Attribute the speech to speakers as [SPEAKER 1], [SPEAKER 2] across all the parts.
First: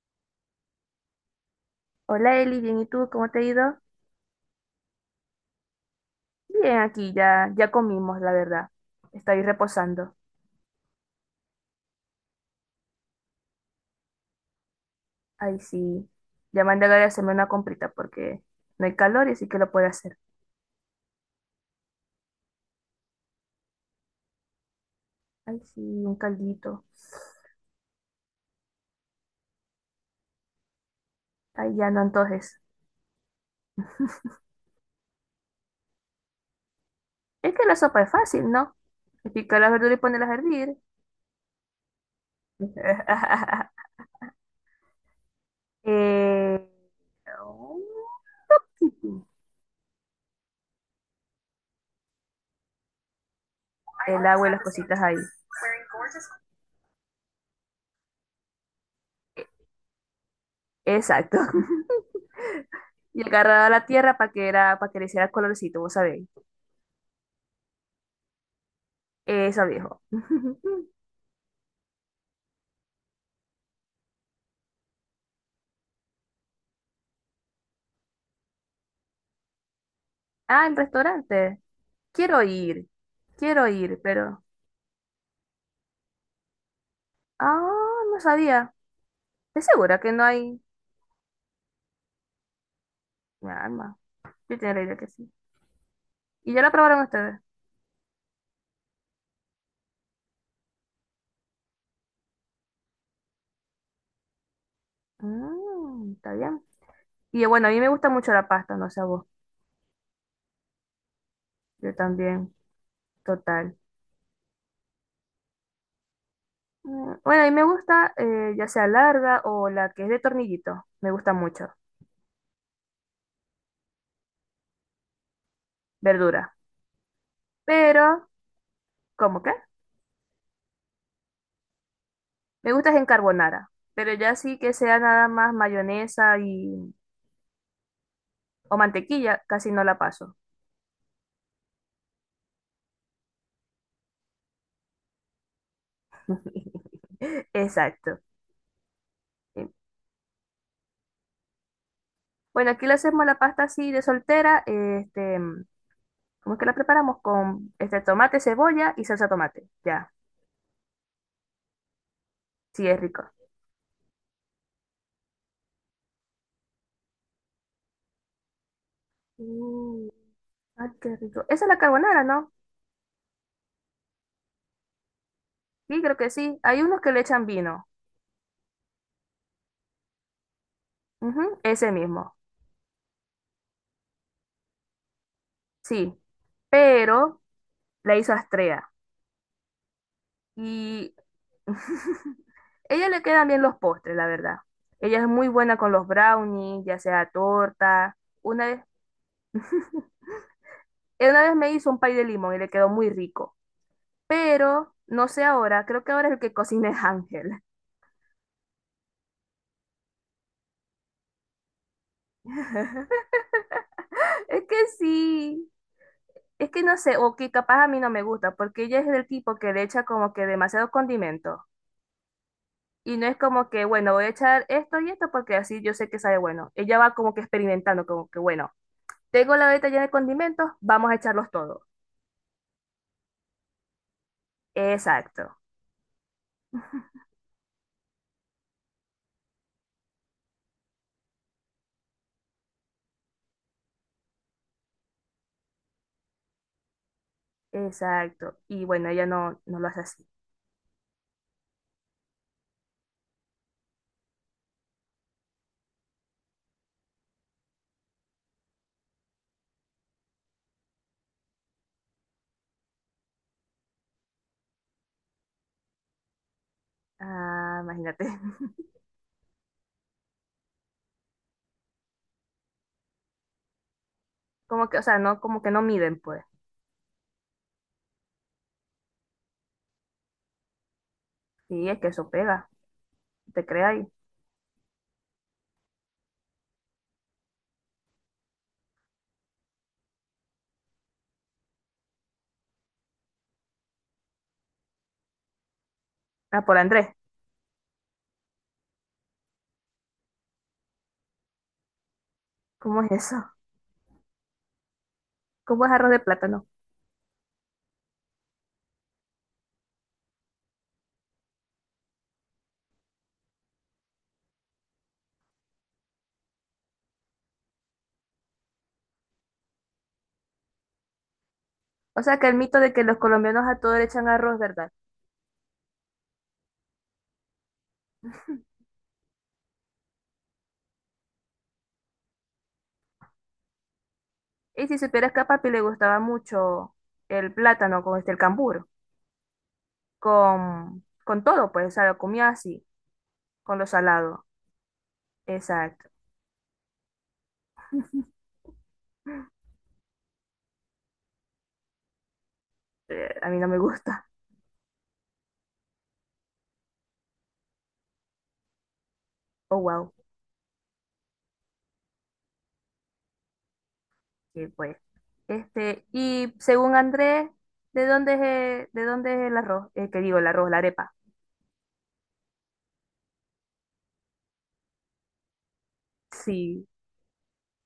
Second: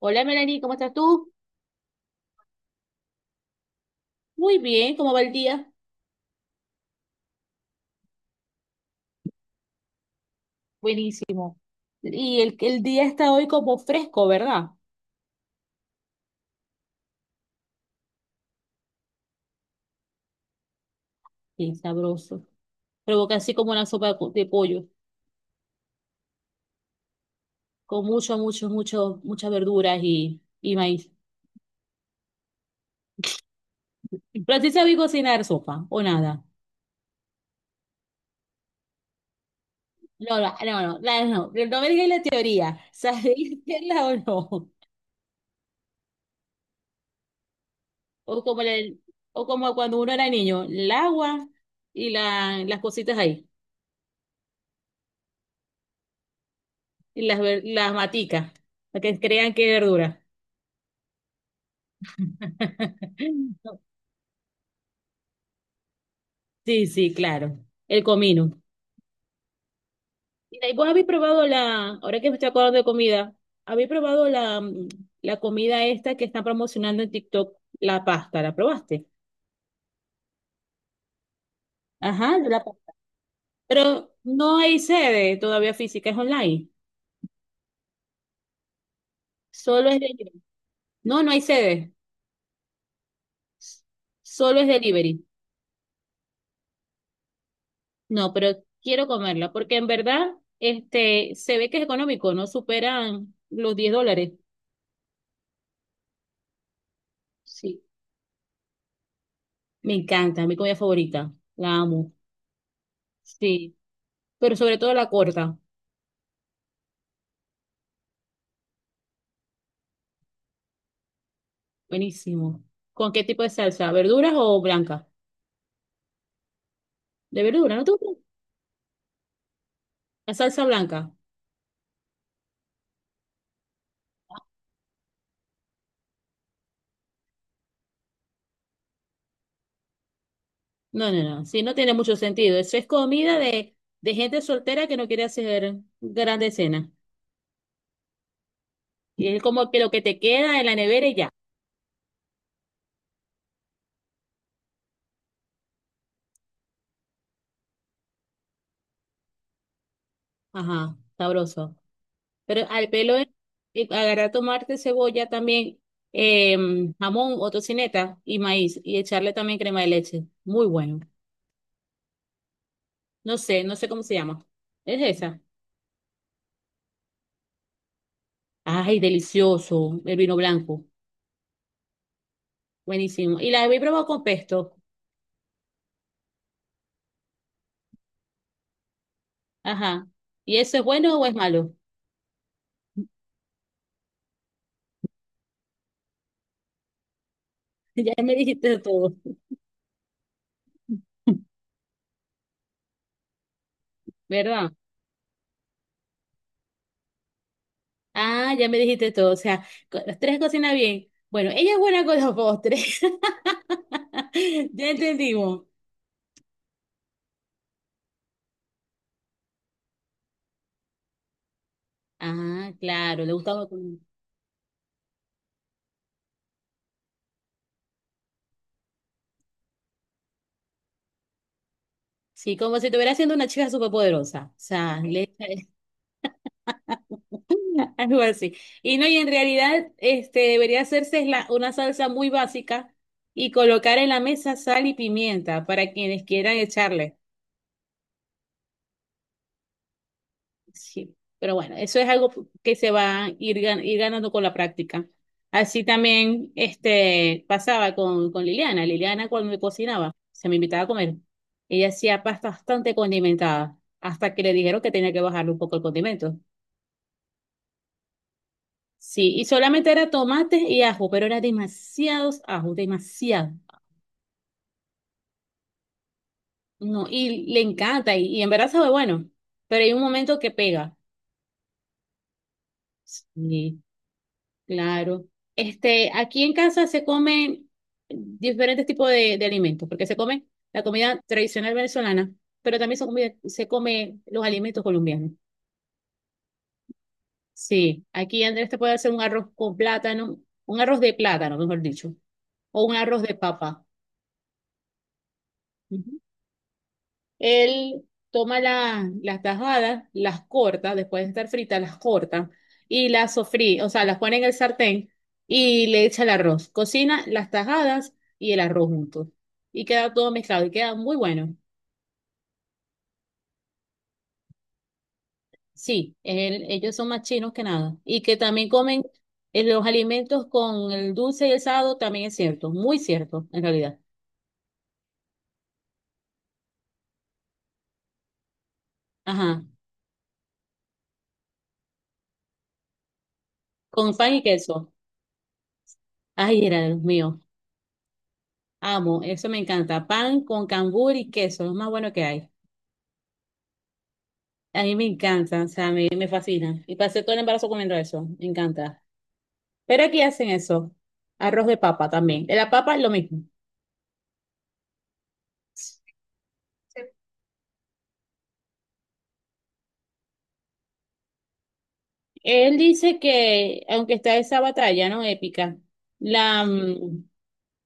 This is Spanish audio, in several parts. [SPEAKER 1] Hola Melanie, ¿cómo estás tú?
[SPEAKER 2] Hola Eli, bien, ¿y tú? ¿Cómo te ha ido?
[SPEAKER 1] Muy bien, ¿cómo va el día?
[SPEAKER 2] Bien, aquí ya comimos, la verdad. Estoy reposando.
[SPEAKER 1] Buenísimo. Y el día está hoy como fresco, ¿verdad?
[SPEAKER 2] Ay, sí. Ya mandé a Gaby a hacerme una comprita porque no hay calor y así que lo puede hacer.
[SPEAKER 1] Bien sabroso. Provoca así como una sopa de pollo,
[SPEAKER 2] Ay, sí, un caldito.
[SPEAKER 1] con mucho, mucho, mucho, muchas verduras y maíz.
[SPEAKER 2] Ay, ya no, entonces.
[SPEAKER 1] Pero sí sabéis cocinar sopa, o nada.
[SPEAKER 2] Es que la sopa es fácil, ¿no? Es Picar las verduras y ponerlas a
[SPEAKER 1] No, no,
[SPEAKER 2] hervir.
[SPEAKER 1] no, no, no, no me digas la teoría. ¿Sabéis hacerla o no?
[SPEAKER 2] Eh,
[SPEAKER 1] O como, o como cuando uno era niño, el agua y las cositas ahí,
[SPEAKER 2] el agua y las cositas ahí.
[SPEAKER 1] y las maticas, para que crean que es verdura.
[SPEAKER 2] Exacto. Y agarraba la tierra para que, era, para que le hiciera colorcito, vos sabéis.
[SPEAKER 1] Sí, sí, claro. El comino.
[SPEAKER 2] Eso, viejo.
[SPEAKER 1] Mira, ¿y vos habéis probado la, ahora que me estoy acordando de comida, habéis probado la comida esta que están promocionando en TikTok, la pasta? ¿La probaste?
[SPEAKER 2] Ah, el restaurante.
[SPEAKER 1] Ajá,
[SPEAKER 2] Quiero
[SPEAKER 1] de la
[SPEAKER 2] ir,
[SPEAKER 1] pasta.
[SPEAKER 2] quiero ir,
[SPEAKER 1] Pero
[SPEAKER 2] pero...
[SPEAKER 1] no hay sede todavía física, es online.
[SPEAKER 2] Ah, no sabía. ¿Es
[SPEAKER 1] Solo
[SPEAKER 2] segura
[SPEAKER 1] es
[SPEAKER 2] que no
[SPEAKER 1] delivery.
[SPEAKER 2] hay
[SPEAKER 1] No, no hay sede.
[SPEAKER 2] mi alma? Yo
[SPEAKER 1] Solo es
[SPEAKER 2] tenía la idea que
[SPEAKER 1] delivery.
[SPEAKER 2] sí. ¿Y ya la probaron ustedes?
[SPEAKER 1] No, pero quiero comerla porque en verdad este, se ve que es económico, no superan los $10.
[SPEAKER 2] Mm, está bien. Y bueno, a mí
[SPEAKER 1] Sí.
[SPEAKER 2] me gusta mucho la pasta, no sé a vos.
[SPEAKER 1] Me encanta, mi comida favorita. La
[SPEAKER 2] Yo
[SPEAKER 1] amo.
[SPEAKER 2] también, total.
[SPEAKER 1] Sí, pero sobre todo la corta.
[SPEAKER 2] Mm, bueno, a mí me gusta ya sea larga o la que es de tornillito. Me gusta mucho.
[SPEAKER 1] Buenísimo. ¿Con qué tipo de salsa? ¿Verduras o blanca?
[SPEAKER 2] Verdura.
[SPEAKER 1] De verdura, ¿no te gusta?
[SPEAKER 2] Pero, ¿cómo qué?
[SPEAKER 1] La salsa blanca.
[SPEAKER 2] Me gusta es en carbonara. Pero ya sí que sea nada más mayonesa y... o mantequilla, casi no la paso.
[SPEAKER 1] No, no, no. Sí, no tiene mucho sentido. Eso es comida de gente soltera que no quiere hacer grandes cenas.
[SPEAKER 2] Exacto.
[SPEAKER 1] Y es
[SPEAKER 2] Sí.
[SPEAKER 1] como que lo que te queda en la nevera y ya.
[SPEAKER 2] Bueno, aquí le hacemos la pasta así de soltera. Este, ¿cómo es que la preparamos? Con este tomate, cebolla y salsa tomate. Ya,
[SPEAKER 1] Ajá, sabroso. Pero
[SPEAKER 2] sí,
[SPEAKER 1] al
[SPEAKER 2] es
[SPEAKER 1] pelo,
[SPEAKER 2] rico.
[SPEAKER 1] agarrar tomarte cebolla también, eh, jamón o tocineta y maíz y echarle también crema de
[SPEAKER 2] Mm,
[SPEAKER 1] leche. Muy
[SPEAKER 2] ay,
[SPEAKER 1] bueno.
[SPEAKER 2] qué rico. Esa es la carbonara, ¿no?
[SPEAKER 1] No sé, no sé cómo se llama. Es esa.
[SPEAKER 2] Sí, creo que sí. Hay unos que le echan vino.
[SPEAKER 1] Ay, delicioso, el vino blanco.
[SPEAKER 2] Ujú, ese mismo.
[SPEAKER 1] Buenísimo. Y la he probado con pesto.
[SPEAKER 2] Sí. Pero la hizo Astrea.
[SPEAKER 1] Ajá. ¿Y eso es
[SPEAKER 2] Y
[SPEAKER 1] bueno o es malo?
[SPEAKER 2] ella le quedan bien los postres, la verdad. Ella es muy buena con los brownies, ya sea
[SPEAKER 1] Ya
[SPEAKER 2] torta.
[SPEAKER 1] me
[SPEAKER 2] Una
[SPEAKER 1] dijiste
[SPEAKER 2] vez.
[SPEAKER 1] todo.
[SPEAKER 2] Él una vez me hizo un pay de limón y le quedó muy rico.
[SPEAKER 1] ¿Verdad?
[SPEAKER 2] Pero, no sé ahora, creo que ahora es el que cocina es Ángel.
[SPEAKER 1] Ah, ya me dijiste todo. O sea, co- las tres cocinan bien. Bueno, ella es buena con los postres.
[SPEAKER 2] Es que
[SPEAKER 1] Ya entendimos.
[SPEAKER 2] sí, es que no sé, o que capaz a mí no me gusta, porque ella es del tipo que le echa como que demasiado condimento.
[SPEAKER 1] Ah,
[SPEAKER 2] Y
[SPEAKER 1] claro,
[SPEAKER 2] no
[SPEAKER 1] le
[SPEAKER 2] es
[SPEAKER 1] gustaba.
[SPEAKER 2] como que,
[SPEAKER 1] Con-
[SPEAKER 2] bueno, voy a echar esto y esto porque así yo sé que sabe bueno. Ella va como que experimentando, como que, bueno, tengo la beta llena de condimentos, vamos a echarlos todos.
[SPEAKER 1] Sí, como si estuviera siendo una chica superpoderosa. O sea, le echa
[SPEAKER 2] Exacto,
[SPEAKER 1] algo así. Y no, y en realidad, este, debería hacerse es una salsa muy básica y colocar en la mesa sal y pimienta para quienes quieran echarle.
[SPEAKER 2] exacto. Y bueno, ella no, no lo hace así.
[SPEAKER 1] Sí. Pero bueno, eso es algo que se va a ir ganando con la práctica. Así también, este, pasaba con Liliana. Liliana cuando me cocinaba, se me invitaba a comer. Ella hacía pasta bastante condimentada, hasta que le dijeron que tenía que bajarle un poco el condimento.
[SPEAKER 2] Ah, imagínate.
[SPEAKER 1] Sí, y solamente era tomate y ajo, pero era demasiados ajos, demasiado.
[SPEAKER 2] Como que, o sea, no, como que no miden, pues.
[SPEAKER 1] No, y le encanta, y en verdad sabe bueno, pero hay un momento que pega.
[SPEAKER 2] Sí, es que eso pega, te
[SPEAKER 1] Sí,
[SPEAKER 2] crea ahí.
[SPEAKER 1] claro. Este, aquí en casa se comen diferentes tipos de alimentos, porque se come la comida tradicional venezolana, pero también se come los alimentos colombianos.
[SPEAKER 2] Ah, por Andrés,
[SPEAKER 1] Sí, aquí Andrés te puede hacer un arroz con plátano, un arroz de plátano, mejor dicho, o un
[SPEAKER 2] ¿cómo es
[SPEAKER 1] arroz de
[SPEAKER 2] eso?
[SPEAKER 1] papa.
[SPEAKER 2] ¿Cómo es arroz de plátano?
[SPEAKER 1] Él toma las tajadas, las corta, después de estar fritas, las corta y las sofrí, o sea, las pone en el sartén y le echa el arroz. Cocina las tajadas y el arroz juntos. Y queda todo mezclado y queda muy bueno.
[SPEAKER 2] O sea que el mito de que los colombianos a todo le echan arroz, ¿verdad?
[SPEAKER 1] Sí, ellos son más chinos que nada. Y que también comen los alimentos con el dulce y el salado, también es cierto, muy cierto, en realidad.
[SPEAKER 2] Y si supieras que a papi le gustaba mucho el plátano con este, el cambur,
[SPEAKER 1] Ajá,
[SPEAKER 2] con todo, pues, o sea, lo comía así, con lo
[SPEAKER 1] con pan y
[SPEAKER 2] salado.
[SPEAKER 1] queso.
[SPEAKER 2] Exacto.
[SPEAKER 1] Ay, era de los míos. Amo, eso me encanta. Pan con cambur y queso, lo más bueno que hay.
[SPEAKER 2] A mí no me gusta.
[SPEAKER 1] A mí me encanta, o sea, me fascina. Y pasé todo el embarazo comiendo eso, me encanta.
[SPEAKER 2] Oh,
[SPEAKER 1] Pero
[SPEAKER 2] wow.
[SPEAKER 1] aquí hacen eso, arroz de papa también. De la papa es lo mismo.
[SPEAKER 2] Sí, pues. Este, y según Andrés, de dónde es el arroz? Que digo, el arroz, la arepa.
[SPEAKER 1] Él dice que, aunque está esa batalla, ¿no? Épica, la,
[SPEAKER 2] Sí.
[SPEAKER 1] mm,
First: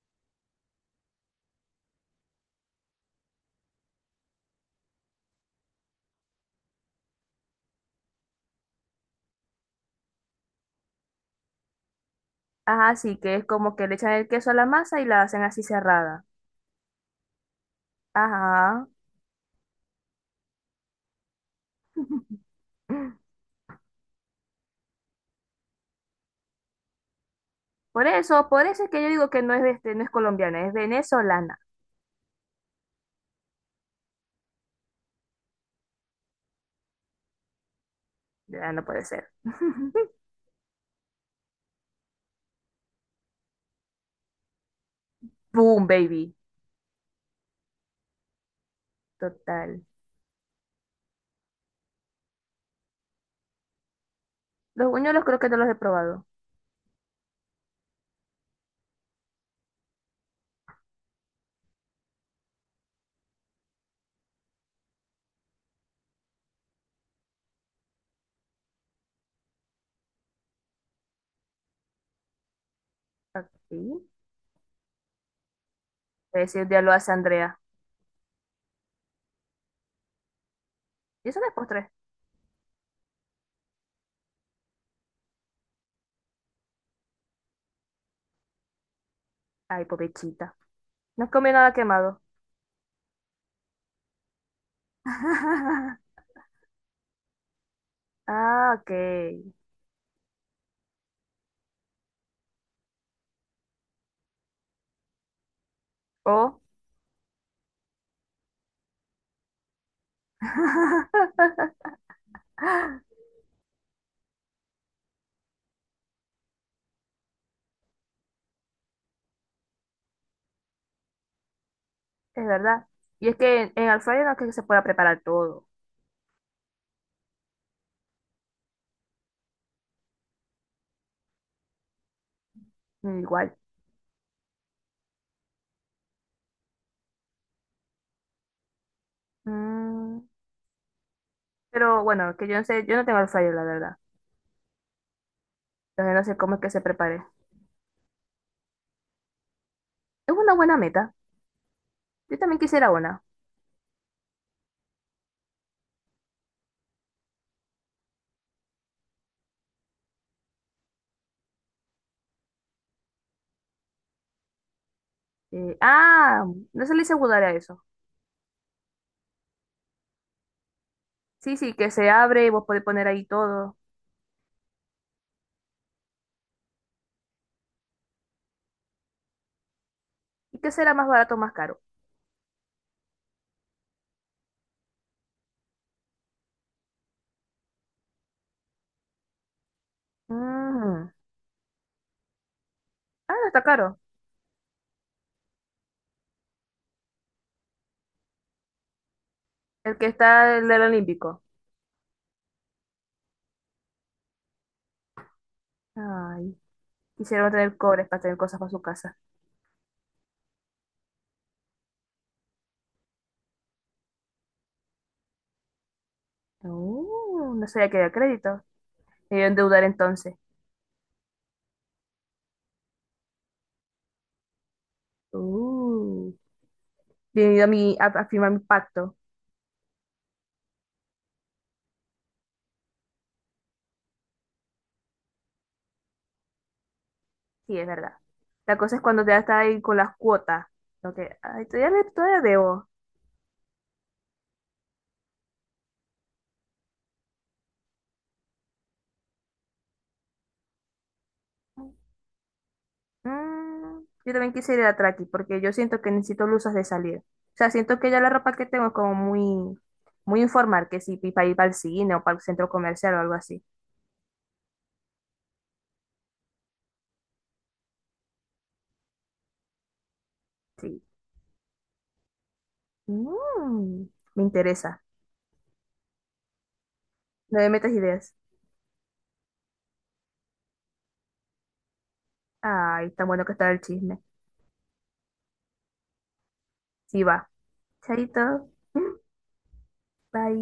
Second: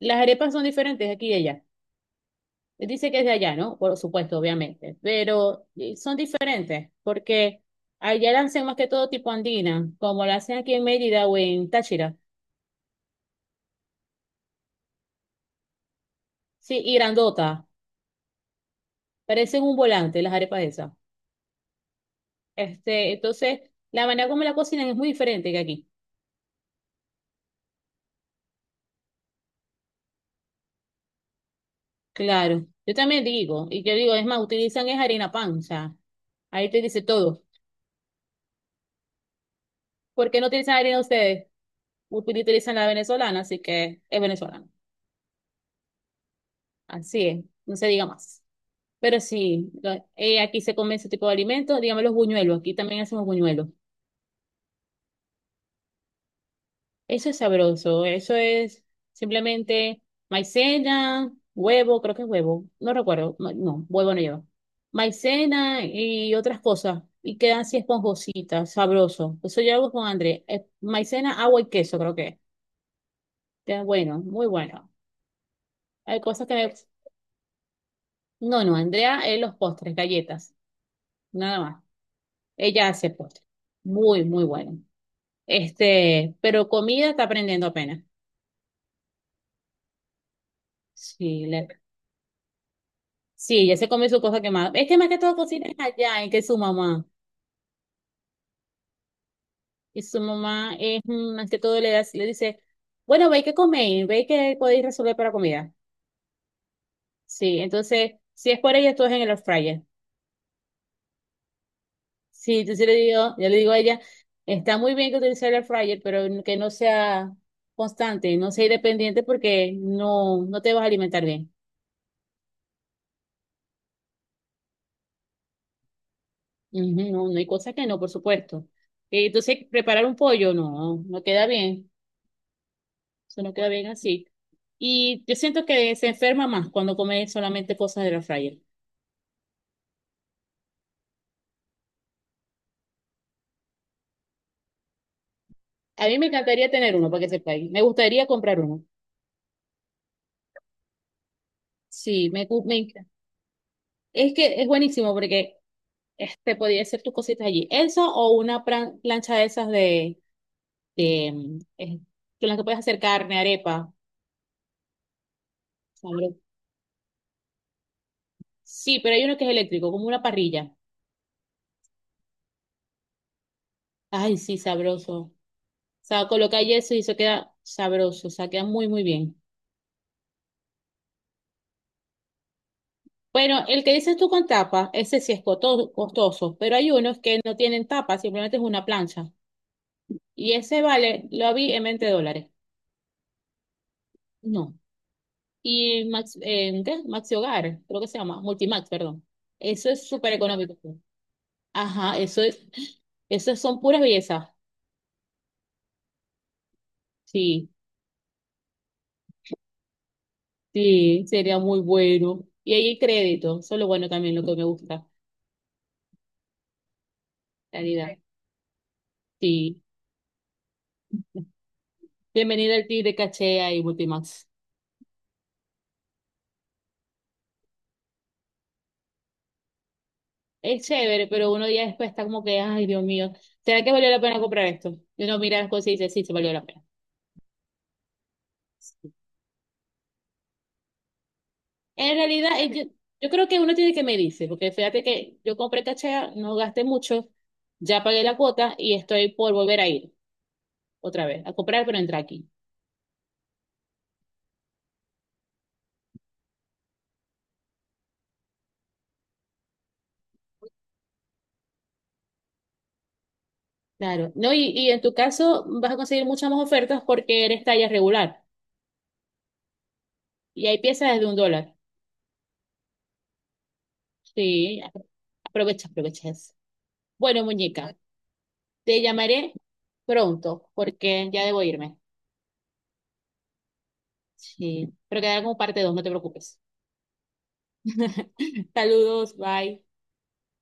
[SPEAKER 1] las arepas son diferentes aquí y allá. Él dice que es de allá, ¿no? Por supuesto, obviamente. Pero son diferentes, porque allá la hacen más que todo tipo andina, como la hacen aquí en Mérida o en Táchira.
[SPEAKER 2] Ajá, sí, que es como que le echan el queso a la masa y la hacen así cerrada.
[SPEAKER 1] Sí, y grandota.
[SPEAKER 2] Ajá.
[SPEAKER 1] Parecen un volante las arepas esas. Este, entonces, la manera como la cocinan es muy diferente que aquí.
[SPEAKER 2] Por eso es que yo digo que no es, este, no es colombiana, es venezolana.
[SPEAKER 1] Claro. Yo también digo, y yo digo, es más, utilizan es harina pan, o sea, ahí te dice todo.
[SPEAKER 2] Ya no puede ser.
[SPEAKER 1] ¿Por qué no utilizan harina ustedes? Utilizan la venezolana, así que es venezolana.
[SPEAKER 2] Boom, baby.
[SPEAKER 1] Así es, no se diga más. Pero sí,
[SPEAKER 2] Total.
[SPEAKER 1] aquí se come ese tipo de alimentos, dígame los buñuelos, aquí también hacemos buñuelos.
[SPEAKER 2] Los buñuelos creo que no los he probado.
[SPEAKER 1] Eso es sabroso, eso es simplemente maicena, huevo, creo que es huevo, no recuerdo, no, huevo no lleva. Maicena y otras cosas, y quedan así esponjositas, sabroso. Eso yo hago con André, maicena, agua y queso, creo que. Es.
[SPEAKER 2] Aquí.
[SPEAKER 1] Queda bueno, muy bueno. Hay cosas que
[SPEAKER 2] Ese un
[SPEAKER 1] me...
[SPEAKER 2] día lo hace Andrea.
[SPEAKER 1] No, no, Andrea es los postres, galletas,
[SPEAKER 2] ¿Y eso no es
[SPEAKER 1] nada más.
[SPEAKER 2] postre?
[SPEAKER 1] Ella hace postres, muy, muy bueno. Este, pero comida está aprendiendo apenas.
[SPEAKER 2] Ay, pobrecita. No
[SPEAKER 1] Sí,
[SPEAKER 2] comió nada quemado.
[SPEAKER 1] sí, ella se come su cosa quemada. Es que más que todo cocina es allá, en que su mamá.
[SPEAKER 2] Ah, ok.
[SPEAKER 1] Y su mamá es mm, más que todo le dice, bueno, ve que coméis, ve que podéis resolver para comida.
[SPEAKER 2] Oh.
[SPEAKER 1] Sí, entonces, si es por ella, todo es en el air fryer. Sí, entonces le digo, yo le digo a ella, está muy bien que utilice el air fryer, pero que no sea constante, no sea independiente porque no, no te vas a alimentar bien.
[SPEAKER 2] Es verdad. Y es que en air fryer no es que se pueda preparar todo.
[SPEAKER 1] Ujú, no, no hay cosas que no, por supuesto. Entonces, preparar un pollo, no, no queda bien. Se nos
[SPEAKER 2] Igual.
[SPEAKER 1] queda bien así. Y yo siento que se enferma más cuando come solamente cosas de la fryer.
[SPEAKER 2] Mm, pero bueno, que yo no sé, yo no tengo el fryer, la verdad.
[SPEAKER 1] A
[SPEAKER 2] Entonces
[SPEAKER 1] mí
[SPEAKER 2] no
[SPEAKER 1] me
[SPEAKER 2] sé cómo es
[SPEAKER 1] encantaría
[SPEAKER 2] que se
[SPEAKER 1] tener uno para
[SPEAKER 2] prepare.
[SPEAKER 1] que sepáis. Me gustaría comprar uno.
[SPEAKER 2] Es una buena meta.
[SPEAKER 1] Sí,
[SPEAKER 2] Yo
[SPEAKER 1] me,
[SPEAKER 2] también
[SPEAKER 1] gu- me
[SPEAKER 2] quisiera
[SPEAKER 1] enc-
[SPEAKER 2] una.
[SPEAKER 1] es que es buenísimo porque este podía hacer tus cositas allí. Eso o una plancha de esas de con las que puedes hacer carne, arepa.
[SPEAKER 2] Eh,
[SPEAKER 1] Sabroso.
[SPEAKER 2] ah, no se le hice budar a eso.
[SPEAKER 1] Sí, pero hay uno que es eléctrico, como una parrilla.
[SPEAKER 2] Sí, sí, que se abre y vos podés poner ahí todo.
[SPEAKER 1] Ay, sí, sabroso. O sea, colocáis eso y eso queda sabroso. O sea, queda muy, muy bien.
[SPEAKER 2] ¿Y qué será más barato o más caro?
[SPEAKER 1] Bueno, el que dices tú con tapa, ese sí es costoso, pero hay unos que no tienen tapa, simplemente es una plancha. Y ese
[SPEAKER 2] Mm,
[SPEAKER 1] vale, lo vi en $20.
[SPEAKER 2] ah, no está caro.
[SPEAKER 1] No. Y Max, ¿qué? Maxi Hogar, creo que se llama, Multimax, perdón. Eso
[SPEAKER 2] El
[SPEAKER 1] es
[SPEAKER 2] que
[SPEAKER 1] súper
[SPEAKER 2] está el
[SPEAKER 1] económico,
[SPEAKER 2] del
[SPEAKER 1] pues.
[SPEAKER 2] Olímpico.
[SPEAKER 1] Ajá, eso es, eso son puras bellezas.
[SPEAKER 2] Ay, quisieron
[SPEAKER 1] Sí,
[SPEAKER 2] tener cobres para tener cosas para su casa.
[SPEAKER 1] sí, sería muy bueno. Y ahí el crédito, eso es lo bueno también, lo que me gusta, la
[SPEAKER 2] No sabía que había
[SPEAKER 1] realidad.
[SPEAKER 2] crédito. Me iba a
[SPEAKER 1] Sí.
[SPEAKER 2] endeudar entonces.
[SPEAKER 1] Bienvenido al Tigre Cachea y Multimax.
[SPEAKER 2] Uh, bienvenido a, mi, a firmar mi pacto.
[SPEAKER 1] Es chévere, pero uno día después está como que, ay, Dios mío, ¿será que valió la pena comprar esto? Y uno mira las cosas y dice, sí, se valió la pena.
[SPEAKER 2] Sí, es verdad. La cosa es cuando te está ahí con las cuotas. Lo que, ay, todavía, le-
[SPEAKER 1] En
[SPEAKER 2] todavía
[SPEAKER 1] realidad,
[SPEAKER 2] debo.
[SPEAKER 1] yo creo que uno tiene que medirse, porque fíjate que yo compré cachea, no gasté mucho, ya pagué la cuota y estoy por volver a ir otra vez, a comprar, pero entrar aquí.
[SPEAKER 2] Mm, yo también quise ir a Traki porque yo siento que necesito luces de salir. O sea, siento que ya la ropa que tengo es como muy, muy informal, que si para ir para el cine o para el centro comercial o algo así.
[SPEAKER 1] Claro, no, y en tu caso vas a conseguir muchas más ofertas porque eres talla regular y hay
[SPEAKER 2] Sí.
[SPEAKER 1] piezas desde un dólar.
[SPEAKER 2] Mm, me
[SPEAKER 1] Sí,
[SPEAKER 2] interesa.
[SPEAKER 1] aprovecha, aprovecha eso. Bueno,
[SPEAKER 2] No me metas
[SPEAKER 1] muñeca,
[SPEAKER 2] ideas.
[SPEAKER 1] te llamaré pronto porque ya debo irme.
[SPEAKER 2] Ay, tan bueno que está el chisme.
[SPEAKER 1] Sí, pero quedará como parte 2, no te preocupes.
[SPEAKER 2] Sí, va. Chaito.
[SPEAKER 1] Saludos, bye.
[SPEAKER 2] Bye.